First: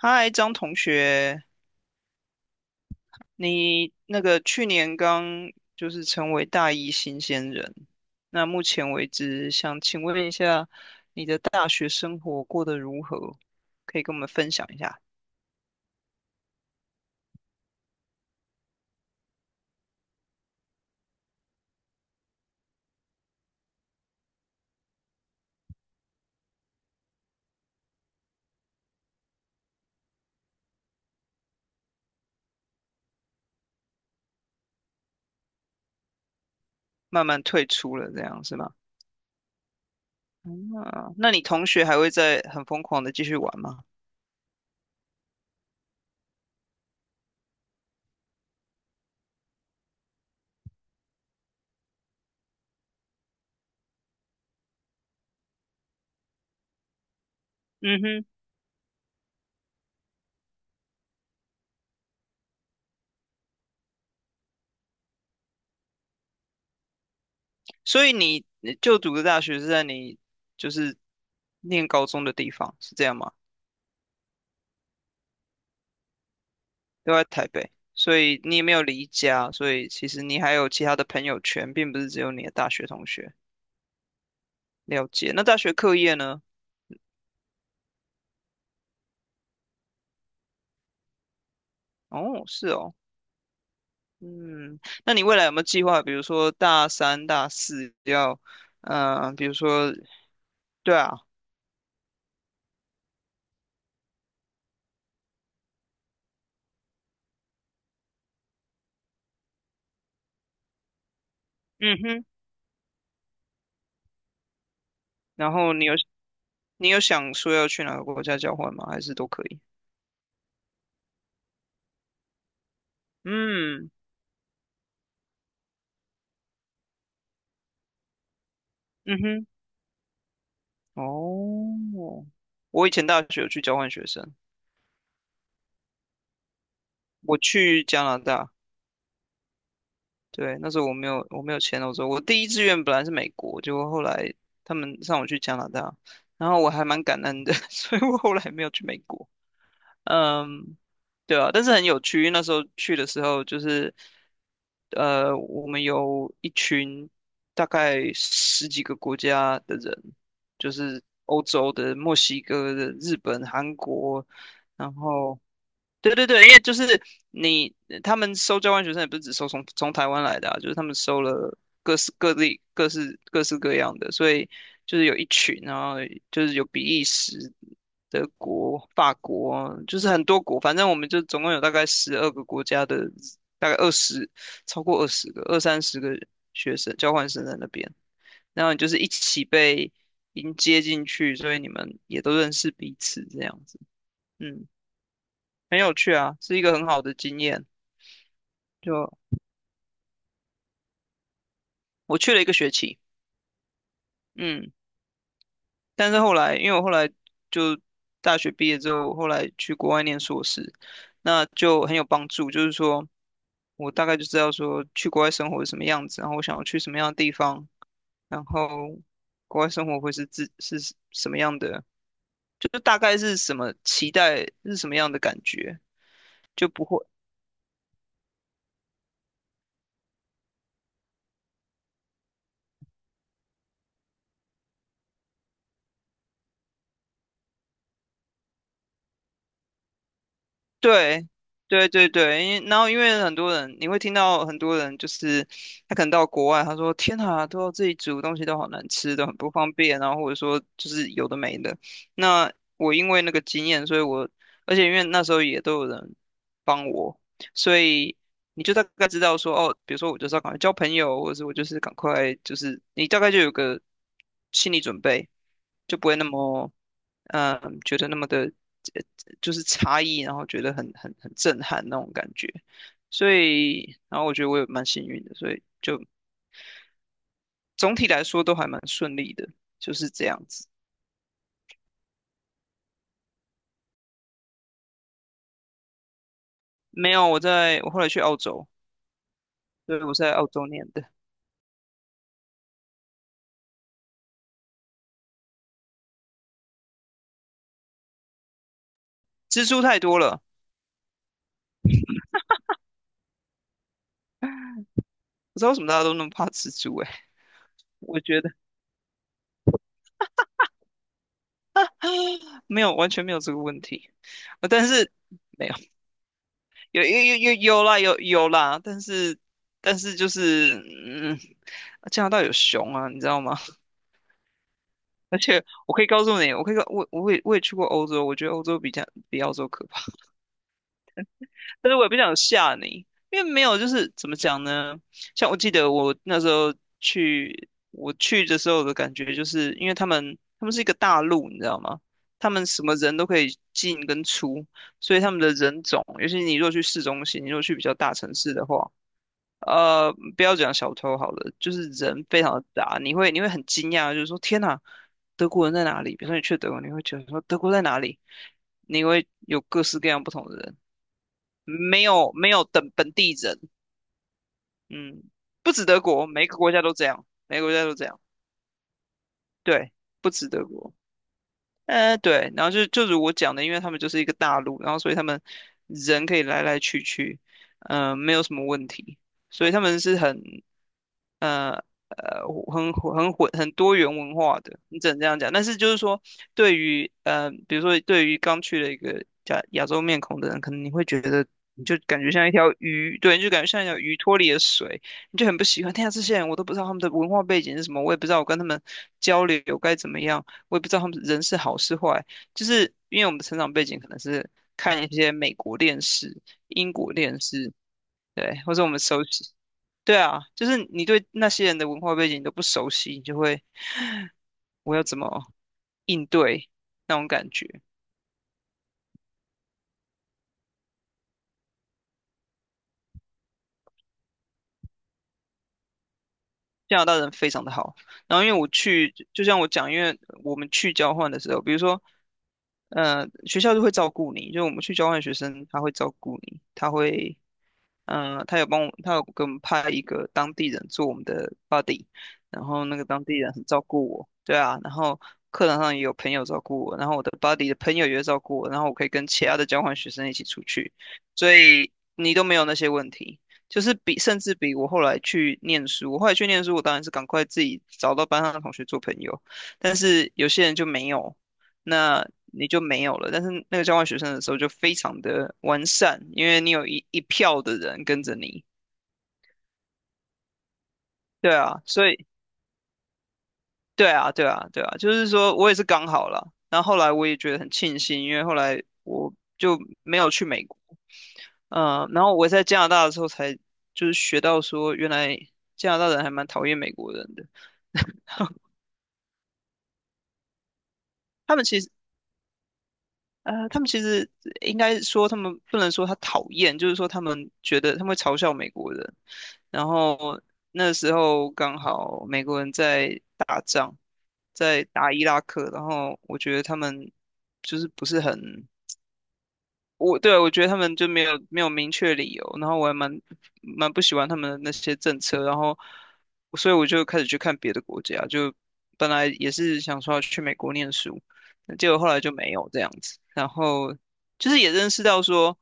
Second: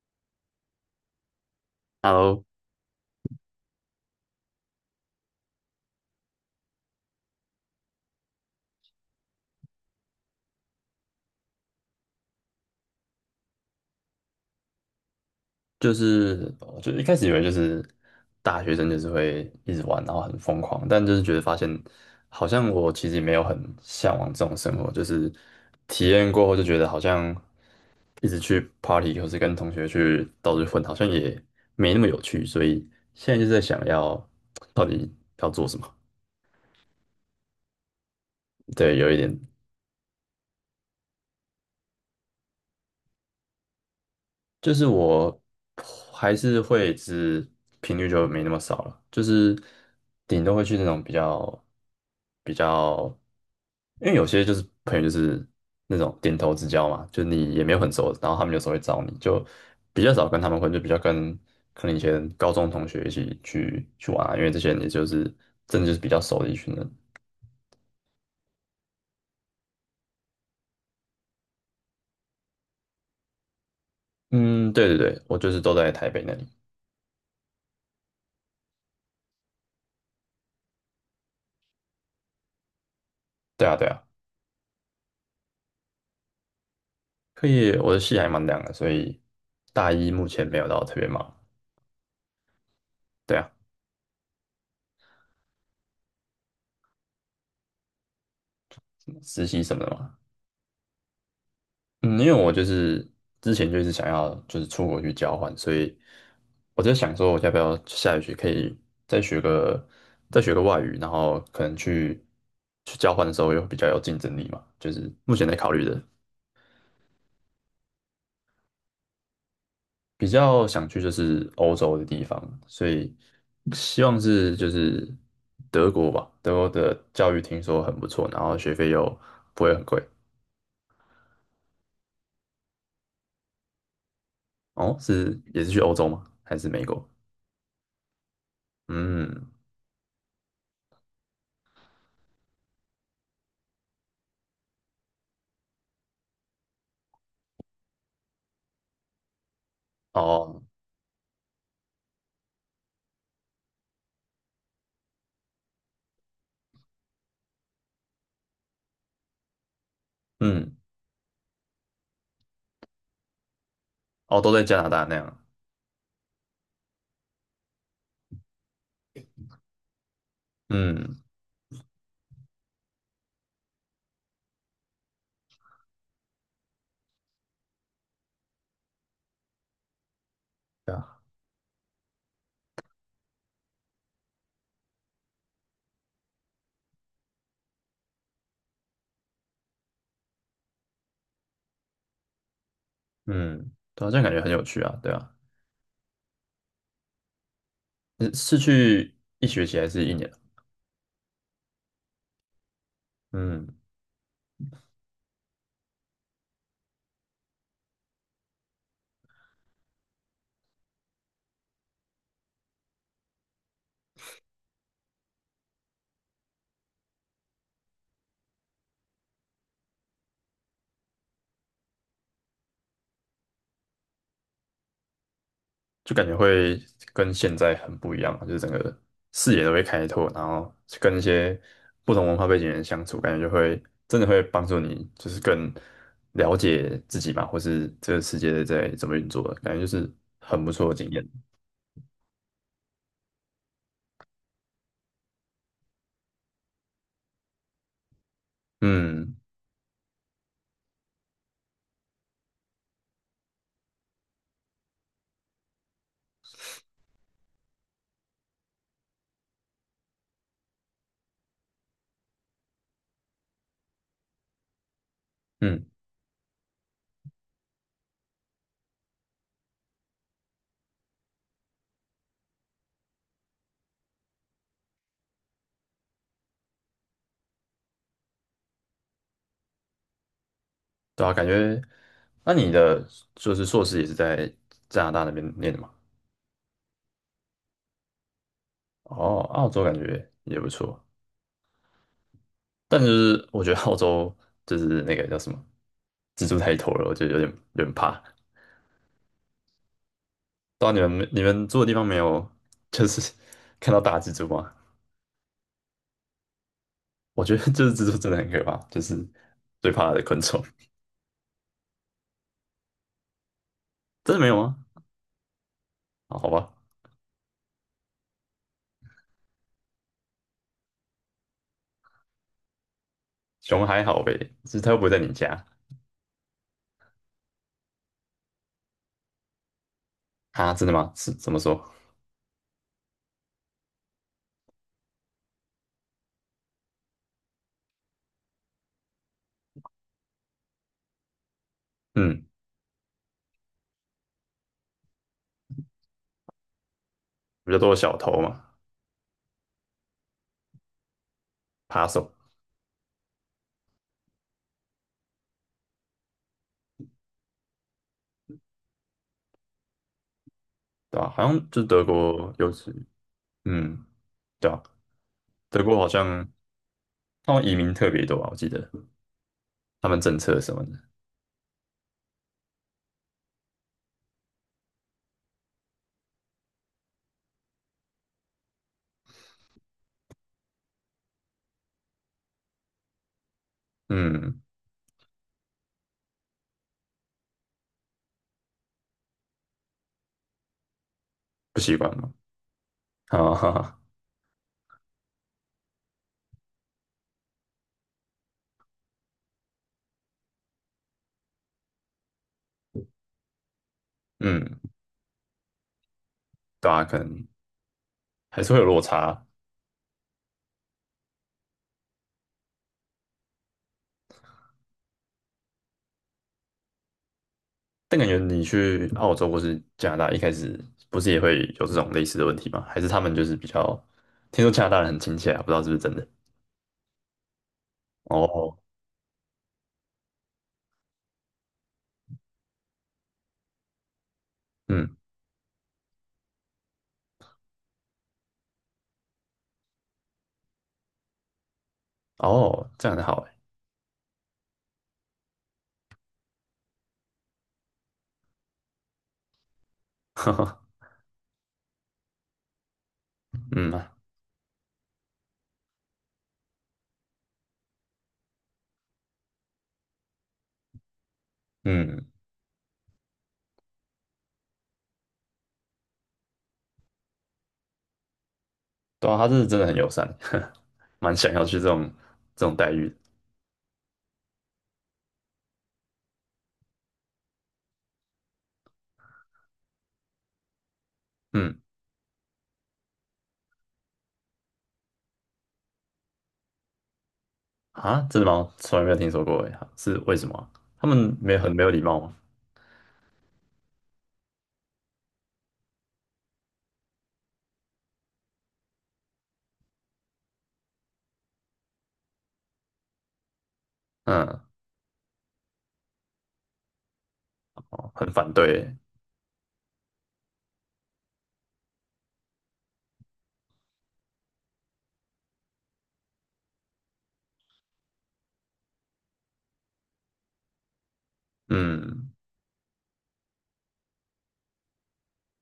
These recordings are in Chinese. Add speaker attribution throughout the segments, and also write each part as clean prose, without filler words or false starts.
Speaker 1: 嗨，张同学，
Speaker 2: Hello，
Speaker 1: 你去年刚成为大一新鲜人，那目前为止，想请问一下，你的大学生活过得如何？可以跟我们分享一下。
Speaker 2: 就是我就一开始以为就是大学生就是会一直玩，然后很疯狂，但就是觉得发现好像我其实也没有很向往这种生活，就是体验过后就觉得好像一直去 party 或是跟同学去到处混，好像也没那么有趣，所以现在就在想要到底要做什么。
Speaker 1: 慢慢退出了，这样是吗？
Speaker 2: 对，有一点，
Speaker 1: 嗯，那你同学还会再很疯狂的继续玩吗？
Speaker 2: 就是我还是会只是频率就没那么少了，就是顶多会去那种比较比较，因为有些就是朋友就是那种点头之交嘛，就你也没有很
Speaker 1: 嗯
Speaker 2: 熟，
Speaker 1: 哼。
Speaker 2: 然后他们有时候会找你，就比较少跟他们混，就比较跟可能以前高中同学一起去玩啊，因为这些人也就是真的就是比较熟的一群人。
Speaker 1: 所以你就读的大学是在你就是念高中的地方，是这样吗？
Speaker 2: 嗯，对对对，我就是都在台北那里。
Speaker 1: 都在台北，所以你也没有离家，所以其实你还有其他的朋友圈，并不是只有你的大学同学。
Speaker 2: 对啊对啊，
Speaker 1: 了解。那大学课业呢？
Speaker 2: 可以，我的戏还蛮凉的，所以大一目前没有到特别忙。
Speaker 1: 哦，是哦。
Speaker 2: 对啊，
Speaker 1: 嗯，那你未来有没有计划，比如说大三、大四要，比
Speaker 2: 实
Speaker 1: 如
Speaker 2: 习什么的
Speaker 1: 说，
Speaker 2: 嘛。
Speaker 1: 对啊。
Speaker 2: 嗯，因为我就是之前就一直想要就是出国去交换，所以我在想说，我要不要下学期可以再学个再学个外语，然后可能
Speaker 1: 嗯
Speaker 2: 去
Speaker 1: 哼。
Speaker 2: 去交换的时候又比较有竞争力嘛。就是目前
Speaker 1: 然
Speaker 2: 在考
Speaker 1: 后
Speaker 2: 虑
Speaker 1: 你有
Speaker 2: 的，
Speaker 1: 想说要去哪个国家交换吗？还是都可以？
Speaker 2: 比较想去就是欧洲的地方，所以
Speaker 1: 嗯。
Speaker 2: 希望是就是德国吧。德国的教育听说很不错，然后学费又
Speaker 1: 嗯哼。
Speaker 2: 不会很贵。
Speaker 1: 哦，我以前大学有去交换学生，
Speaker 2: 哦，是也是去欧洲吗？还是美国？
Speaker 1: 我去加拿大。
Speaker 2: 嗯。
Speaker 1: 对，那时候我没有签欧洲，我第一志愿本来是美国，结果后来他们让我去加拿大，然后我还蛮感恩的，所以我后来没有去美国。
Speaker 2: 哦，
Speaker 1: 嗯，对啊，但是很有趣，因为那时候去的时候就是，我们有一群大概十几个国家的人，就
Speaker 2: 嗯，
Speaker 1: 是欧洲的、墨西哥的、日本、韩国，
Speaker 2: 哦，都在加拿
Speaker 1: 然
Speaker 2: 大那样，
Speaker 1: 后对对对，因为就是你他们收交换学生也不是只收从台湾来的啊，就是他们
Speaker 2: 嗯
Speaker 1: 收了各式各地各式各样的，所以就是有一群，然后就是有比利时、德国、法国，就是很多国，反正
Speaker 2: 对
Speaker 1: 我们
Speaker 2: 啊，
Speaker 1: 就总共有大概12个国家的，大概二十超过20个二三十个学生交换生在那边，然后你就是一起被迎接进去，所以你们也都认识彼此这样
Speaker 2: 嗯，
Speaker 1: 子。
Speaker 2: 对啊，这样感觉很有
Speaker 1: 嗯。
Speaker 2: 趣啊，对啊，
Speaker 1: 很有趣啊，是一个很好的经验。
Speaker 2: 你是
Speaker 1: 就
Speaker 2: 去一学期还是一年啊？
Speaker 1: 我去了一个学期。
Speaker 2: 嗯，
Speaker 1: 嗯，但是后来，因为我后来就大学毕业之后，后来去国外念硕士，那就很有帮助。就是说我大概就知道说去国外生活是什么样子，然后我想要去什么样的地方，然后国外生活会是自是什么样的，就是大概是什么期待是什么样的感觉，
Speaker 2: 就感觉
Speaker 1: 就
Speaker 2: 会
Speaker 1: 不会。
Speaker 2: 跟现在很不一样啊就是整个视野都会开拓，然后跟一些不同文化背景的人相处，感觉就会真的会帮助你，就是更了解自己嘛，或是这个世界在怎么运作的，感觉就是很不错的经验。
Speaker 1: 对，对对对，因然后因为很多人，你会听到很多人就是他可能到国外，他说天啊，都要自己煮东西都好难吃，都
Speaker 2: 嗯
Speaker 1: 很不方便，然后或者说就是有的没的。那我因为那个经验，所以我而且因为那时候也都有人帮我，所以你就大概知道说哦，比如说我就是要赶快交朋友，或者是我就是赶快就是你大概就有个心理准备，
Speaker 2: 嗯。
Speaker 1: 就不会那么觉得那么的。就是差异，然后觉得很震撼那种感觉。所以，然后我觉得我也蛮幸运的，所以就总体来说都还蛮顺利的，就是这样子。
Speaker 2: 对啊，感觉，那你的就是硕士也是在加拿大那边念的嘛？
Speaker 1: 没有，我后来去澳洲，
Speaker 2: 哦，澳洲感
Speaker 1: 对，我是
Speaker 2: 觉
Speaker 1: 在澳
Speaker 2: 也
Speaker 1: 洲
Speaker 2: 不
Speaker 1: 念
Speaker 2: 错，
Speaker 1: 的。
Speaker 2: 但就是我觉得澳洲就是那个叫什么，蜘蛛太多了，我觉得有点怕。
Speaker 1: 蜘蛛太多了。
Speaker 2: 到你们住的地方没有，就是 看到大蜘蛛吗？
Speaker 1: 不知道为什么大家都那么怕蜘蛛诶、
Speaker 2: 我觉得就是 蜘蛛
Speaker 1: 我
Speaker 2: 真的
Speaker 1: 觉
Speaker 2: 很
Speaker 1: 得
Speaker 2: 可怕，就是最怕的昆虫。
Speaker 1: 没有，完全没有这个问题。
Speaker 2: 真的没有吗？
Speaker 1: 但是没有，
Speaker 2: 啊，好吧，
Speaker 1: 有有有有有啦，有有啦，但是就是嗯，加拿大有熊啊，你知道吗？
Speaker 2: 熊还好呗，就是它又不会在你
Speaker 1: 而且
Speaker 2: 家
Speaker 1: 我可以告诉你，我可以告我也去过欧洲，我觉得欧洲比较比澳洲可怕。
Speaker 2: 啊？真的吗？是怎么 说？
Speaker 1: 但是我也不想吓你，因为没有就是怎么讲呢？像我记得我那时候我去的时候的感觉，就是因为他们是一个大陆，你知道吗？
Speaker 2: 嗯，
Speaker 1: 他们什么人都可以进跟出，所以他们的人种，尤其你如果去市中心，你如果
Speaker 2: 比
Speaker 1: 去
Speaker 2: 较
Speaker 1: 比较
Speaker 2: 多
Speaker 1: 大
Speaker 2: 小
Speaker 1: 城
Speaker 2: 偷
Speaker 1: 市
Speaker 2: 嘛，
Speaker 1: 的话。不要讲小偷好了，就是
Speaker 2: 扒
Speaker 1: 人
Speaker 2: 手。
Speaker 1: 非常的杂，你会很惊讶，就是说天哪，德国人在哪里？比如说你去德国，你会觉得说德国在哪里？你会有各式各样不同的人，
Speaker 2: 对吧？好像就是
Speaker 1: 没
Speaker 2: 德
Speaker 1: 有没
Speaker 2: 国
Speaker 1: 有
Speaker 2: 尤
Speaker 1: 等
Speaker 2: 其，
Speaker 1: 本地人。
Speaker 2: 嗯，对啊，
Speaker 1: 嗯，不
Speaker 2: 德
Speaker 1: 止
Speaker 2: 国
Speaker 1: 德
Speaker 2: 好
Speaker 1: 国，每
Speaker 2: 像
Speaker 1: 个国家都这样，
Speaker 2: 他
Speaker 1: 每
Speaker 2: 们
Speaker 1: 个国
Speaker 2: 移
Speaker 1: 家
Speaker 2: 民
Speaker 1: 都这
Speaker 2: 特
Speaker 1: 样，
Speaker 2: 别多啊，我记得
Speaker 1: 对，
Speaker 2: 他们
Speaker 1: 不
Speaker 2: 政
Speaker 1: 止
Speaker 2: 策
Speaker 1: 德
Speaker 2: 什么的，
Speaker 1: 国。对，然后就如我讲的，因为他们就是一个大陆，然后所以他们人可以来来去去，没有什么问题，所以他们是很呃呃混很多元文
Speaker 2: 嗯，
Speaker 1: 化的，你只能这样讲。但是就是说，对于比如说对于刚去了一个亚洲面孔的人，可能你会觉得
Speaker 2: 不
Speaker 1: 你
Speaker 2: 习
Speaker 1: 就
Speaker 2: 惯
Speaker 1: 感觉
Speaker 2: 嘛，
Speaker 1: 像一条鱼，对，你就
Speaker 2: 啊，
Speaker 1: 感觉
Speaker 2: 哈
Speaker 1: 像一条
Speaker 2: 哈，
Speaker 1: 鱼脱离了水，你就很不喜欢。天啊，这些人我都不知道他们的文化背景是什么，我也不知道我跟他们交流该怎么样。我也不知道他们人是好是坏，就是因为我们的成长背景可能是
Speaker 2: 嗯，
Speaker 1: 看一些美国电视、
Speaker 2: 对
Speaker 1: 英
Speaker 2: 啊，
Speaker 1: 国
Speaker 2: 可
Speaker 1: 电
Speaker 2: 能
Speaker 1: 视，对，
Speaker 2: 还是
Speaker 1: 或
Speaker 2: 会
Speaker 1: 者
Speaker 2: 有
Speaker 1: 我们
Speaker 2: 落
Speaker 1: 熟
Speaker 2: 差，
Speaker 1: 悉。对啊，就是你对那些人的文化背景都不熟悉，你就会 我要怎么应对那种感觉？
Speaker 2: 但感觉你去澳洲或是加拿大，一开始不是也会有这种类似的问题吗？还是他们就是比较，听说加拿大人很亲切啊，不知道是不是真的？
Speaker 1: 加拿大人非常的好。然后因为我
Speaker 2: 哦，
Speaker 1: 去，就像我讲，因为我们去交换的时候，比如说，学校就会照顾你，就我们去交
Speaker 2: 嗯，
Speaker 1: 换学生，他会照顾你，他会，他有帮我，他有给我们派一个当地人做我们的 buddy，然后
Speaker 2: 哦，
Speaker 1: 那个
Speaker 2: 这样很
Speaker 1: 当地
Speaker 2: 好
Speaker 1: 人
Speaker 2: 哎，
Speaker 1: 很照顾我，对啊，然后课堂上也有朋友照顾我，然后我的 buddy 的朋友也会照顾我，然后我可以跟其他的交换学生一 起
Speaker 2: 哈
Speaker 1: 出
Speaker 2: 哈，
Speaker 1: 去，所以你都没有那些问题。就
Speaker 2: 嗯
Speaker 1: 是
Speaker 2: 啊
Speaker 1: 比甚至比我后来去念书，我当然是赶快自己找到班上的同学做朋友，但是有些人就没有，
Speaker 2: 嗯，
Speaker 1: 那你就没有了。但是那个交换学生的时候就非常的完善，因为你有一票的人跟着你。
Speaker 2: 对啊，他是真的很友善，蛮想
Speaker 1: 对
Speaker 2: 要去
Speaker 1: 啊，
Speaker 2: 这
Speaker 1: 所
Speaker 2: 种
Speaker 1: 以
Speaker 2: 这种待遇的
Speaker 1: 对啊，对啊，对啊，就是说我也是刚好了，然后后来我也觉得很庆幸，因为后来我就没有去美国。
Speaker 2: 嗯，
Speaker 1: 嗯，然后我在加拿大的时候才是学到说，原来加拿大人还蛮讨厌美国人的。
Speaker 2: 啊，真的吗？从来没有听说过诶，是为什么啊他们没
Speaker 1: 他
Speaker 2: 有
Speaker 1: 们
Speaker 2: 很
Speaker 1: 其
Speaker 2: 没有
Speaker 1: 实
Speaker 2: 礼貌吗？
Speaker 1: 他们其实应该说，他们不能说他讨厌，就是说他们觉得他们会嘲笑美国人。然后那时候刚好美国人在打仗，
Speaker 2: 嗯，
Speaker 1: 在打伊拉克，然后我觉得他们就是不
Speaker 2: 哦
Speaker 1: 是
Speaker 2: 很反
Speaker 1: 很。
Speaker 2: 对欸
Speaker 1: 我觉得他们就没有明确理由，然后我蛮不喜欢他们的那些政策，然后所以我就开始去看别的国家，就本来也是想说要去美国念书，结果后来
Speaker 2: 嗯，
Speaker 1: 就没有这样子，然后就是也认识到说，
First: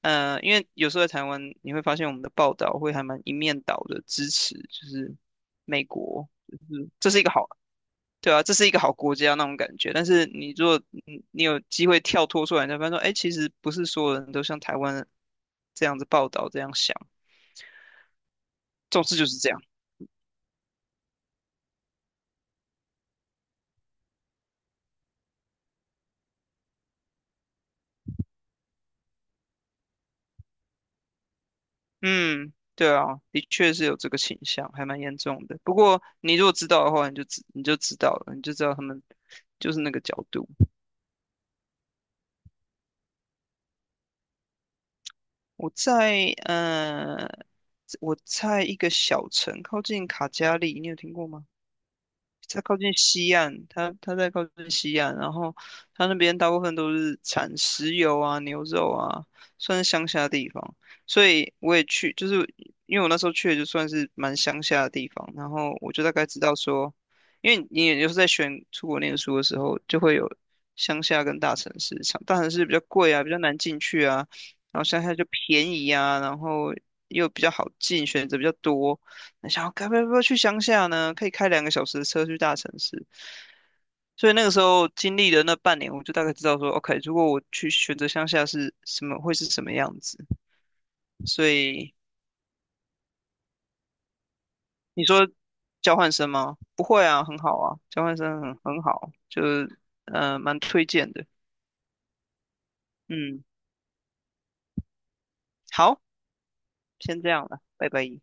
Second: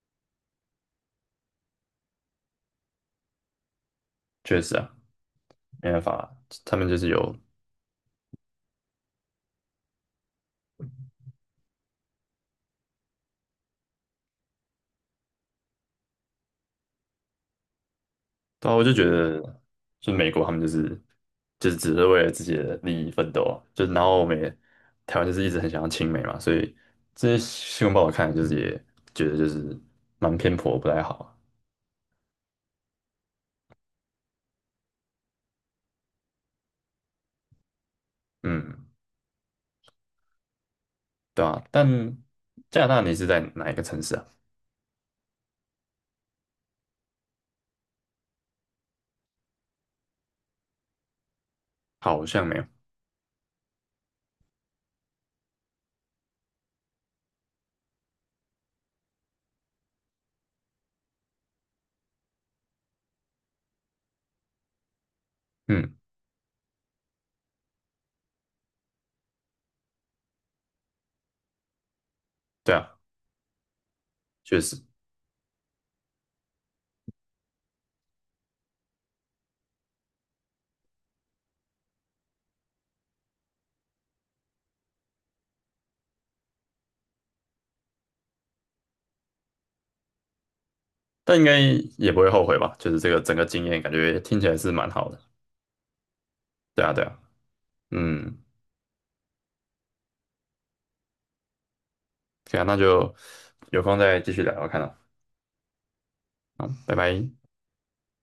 Speaker 1: 因为有时候在台湾你会发现我们的报道会还蛮一面倒的支持，
Speaker 2: 确实
Speaker 1: 就
Speaker 2: 啊，
Speaker 1: 是美
Speaker 2: 没办
Speaker 1: 国，
Speaker 2: 法，
Speaker 1: 就
Speaker 2: 他们
Speaker 1: 是
Speaker 2: 就是
Speaker 1: 这是一个
Speaker 2: 有，
Speaker 1: 好。对啊，这是一个好国家那种感觉。但是你如果你有机会跳脱出来，你才发现说，哎，其实不是所有人都像台湾这样子报道这样想。
Speaker 2: 对啊，我就
Speaker 1: 总
Speaker 2: 觉
Speaker 1: 之就是
Speaker 2: 得，
Speaker 1: 这样。
Speaker 2: 就美国他们就是就是只是为了自己的利益奋斗啊，就然后我们也台湾就是一直很想要亲美嘛，所以这些新闻报道看来就是也觉得就是蛮偏颇，不太好啊
Speaker 1: 嗯，对啊，的确是有这个倾向，还蛮严重的。不过你如果知道的话，你就你就知道了，你就知道他
Speaker 2: 嗯，
Speaker 1: 们就是那个角度。
Speaker 2: 对啊，但加拿大你是在哪一个城市啊？
Speaker 1: 我在我在一个小城靠近卡加利，你有听过吗？
Speaker 2: 好像没
Speaker 1: 在
Speaker 2: 有。
Speaker 1: 靠近西岸，它在靠近西岸，然后它那边大部分都是产石油啊、牛肉啊，算是乡下地方。所以我也去，就是因为我那时候去的就算是蛮乡下的地方，然后我
Speaker 2: 嗯，
Speaker 1: 就大概知道说，因为你也就是在选出国念书的时候，就会有乡下跟大城市，像大城市比
Speaker 2: 对
Speaker 1: 较
Speaker 2: 啊，
Speaker 1: 贵啊，比较难进去啊，
Speaker 2: 确
Speaker 1: 然
Speaker 2: 实。
Speaker 1: 后乡下就便宜啊，然后又比较好进，选择比较多。那想要该不要去乡下呢？可以开2个小时的车去大城市。所以那个时候经历了那半年，我就大概知道说，OK，如果我去选择乡下是什么，会是什么样子。
Speaker 2: 但应
Speaker 1: 所
Speaker 2: 该
Speaker 1: 以
Speaker 2: 也不会后悔吧？就是这个整个经验，感觉听起来是蛮
Speaker 1: 你
Speaker 2: 好的。
Speaker 1: 说交换生吗？不
Speaker 2: 对啊，对
Speaker 1: 会
Speaker 2: 啊，
Speaker 1: 啊，很好啊，交换
Speaker 2: 嗯，
Speaker 1: 生很好，就是蛮推荐的。
Speaker 2: 可以啊，那就
Speaker 1: 嗯，
Speaker 2: 有空再继续聊聊看啊。
Speaker 1: 好，
Speaker 2: 嗯，拜
Speaker 1: 先
Speaker 2: 拜。
Speaker 1: 这样了，拜拜。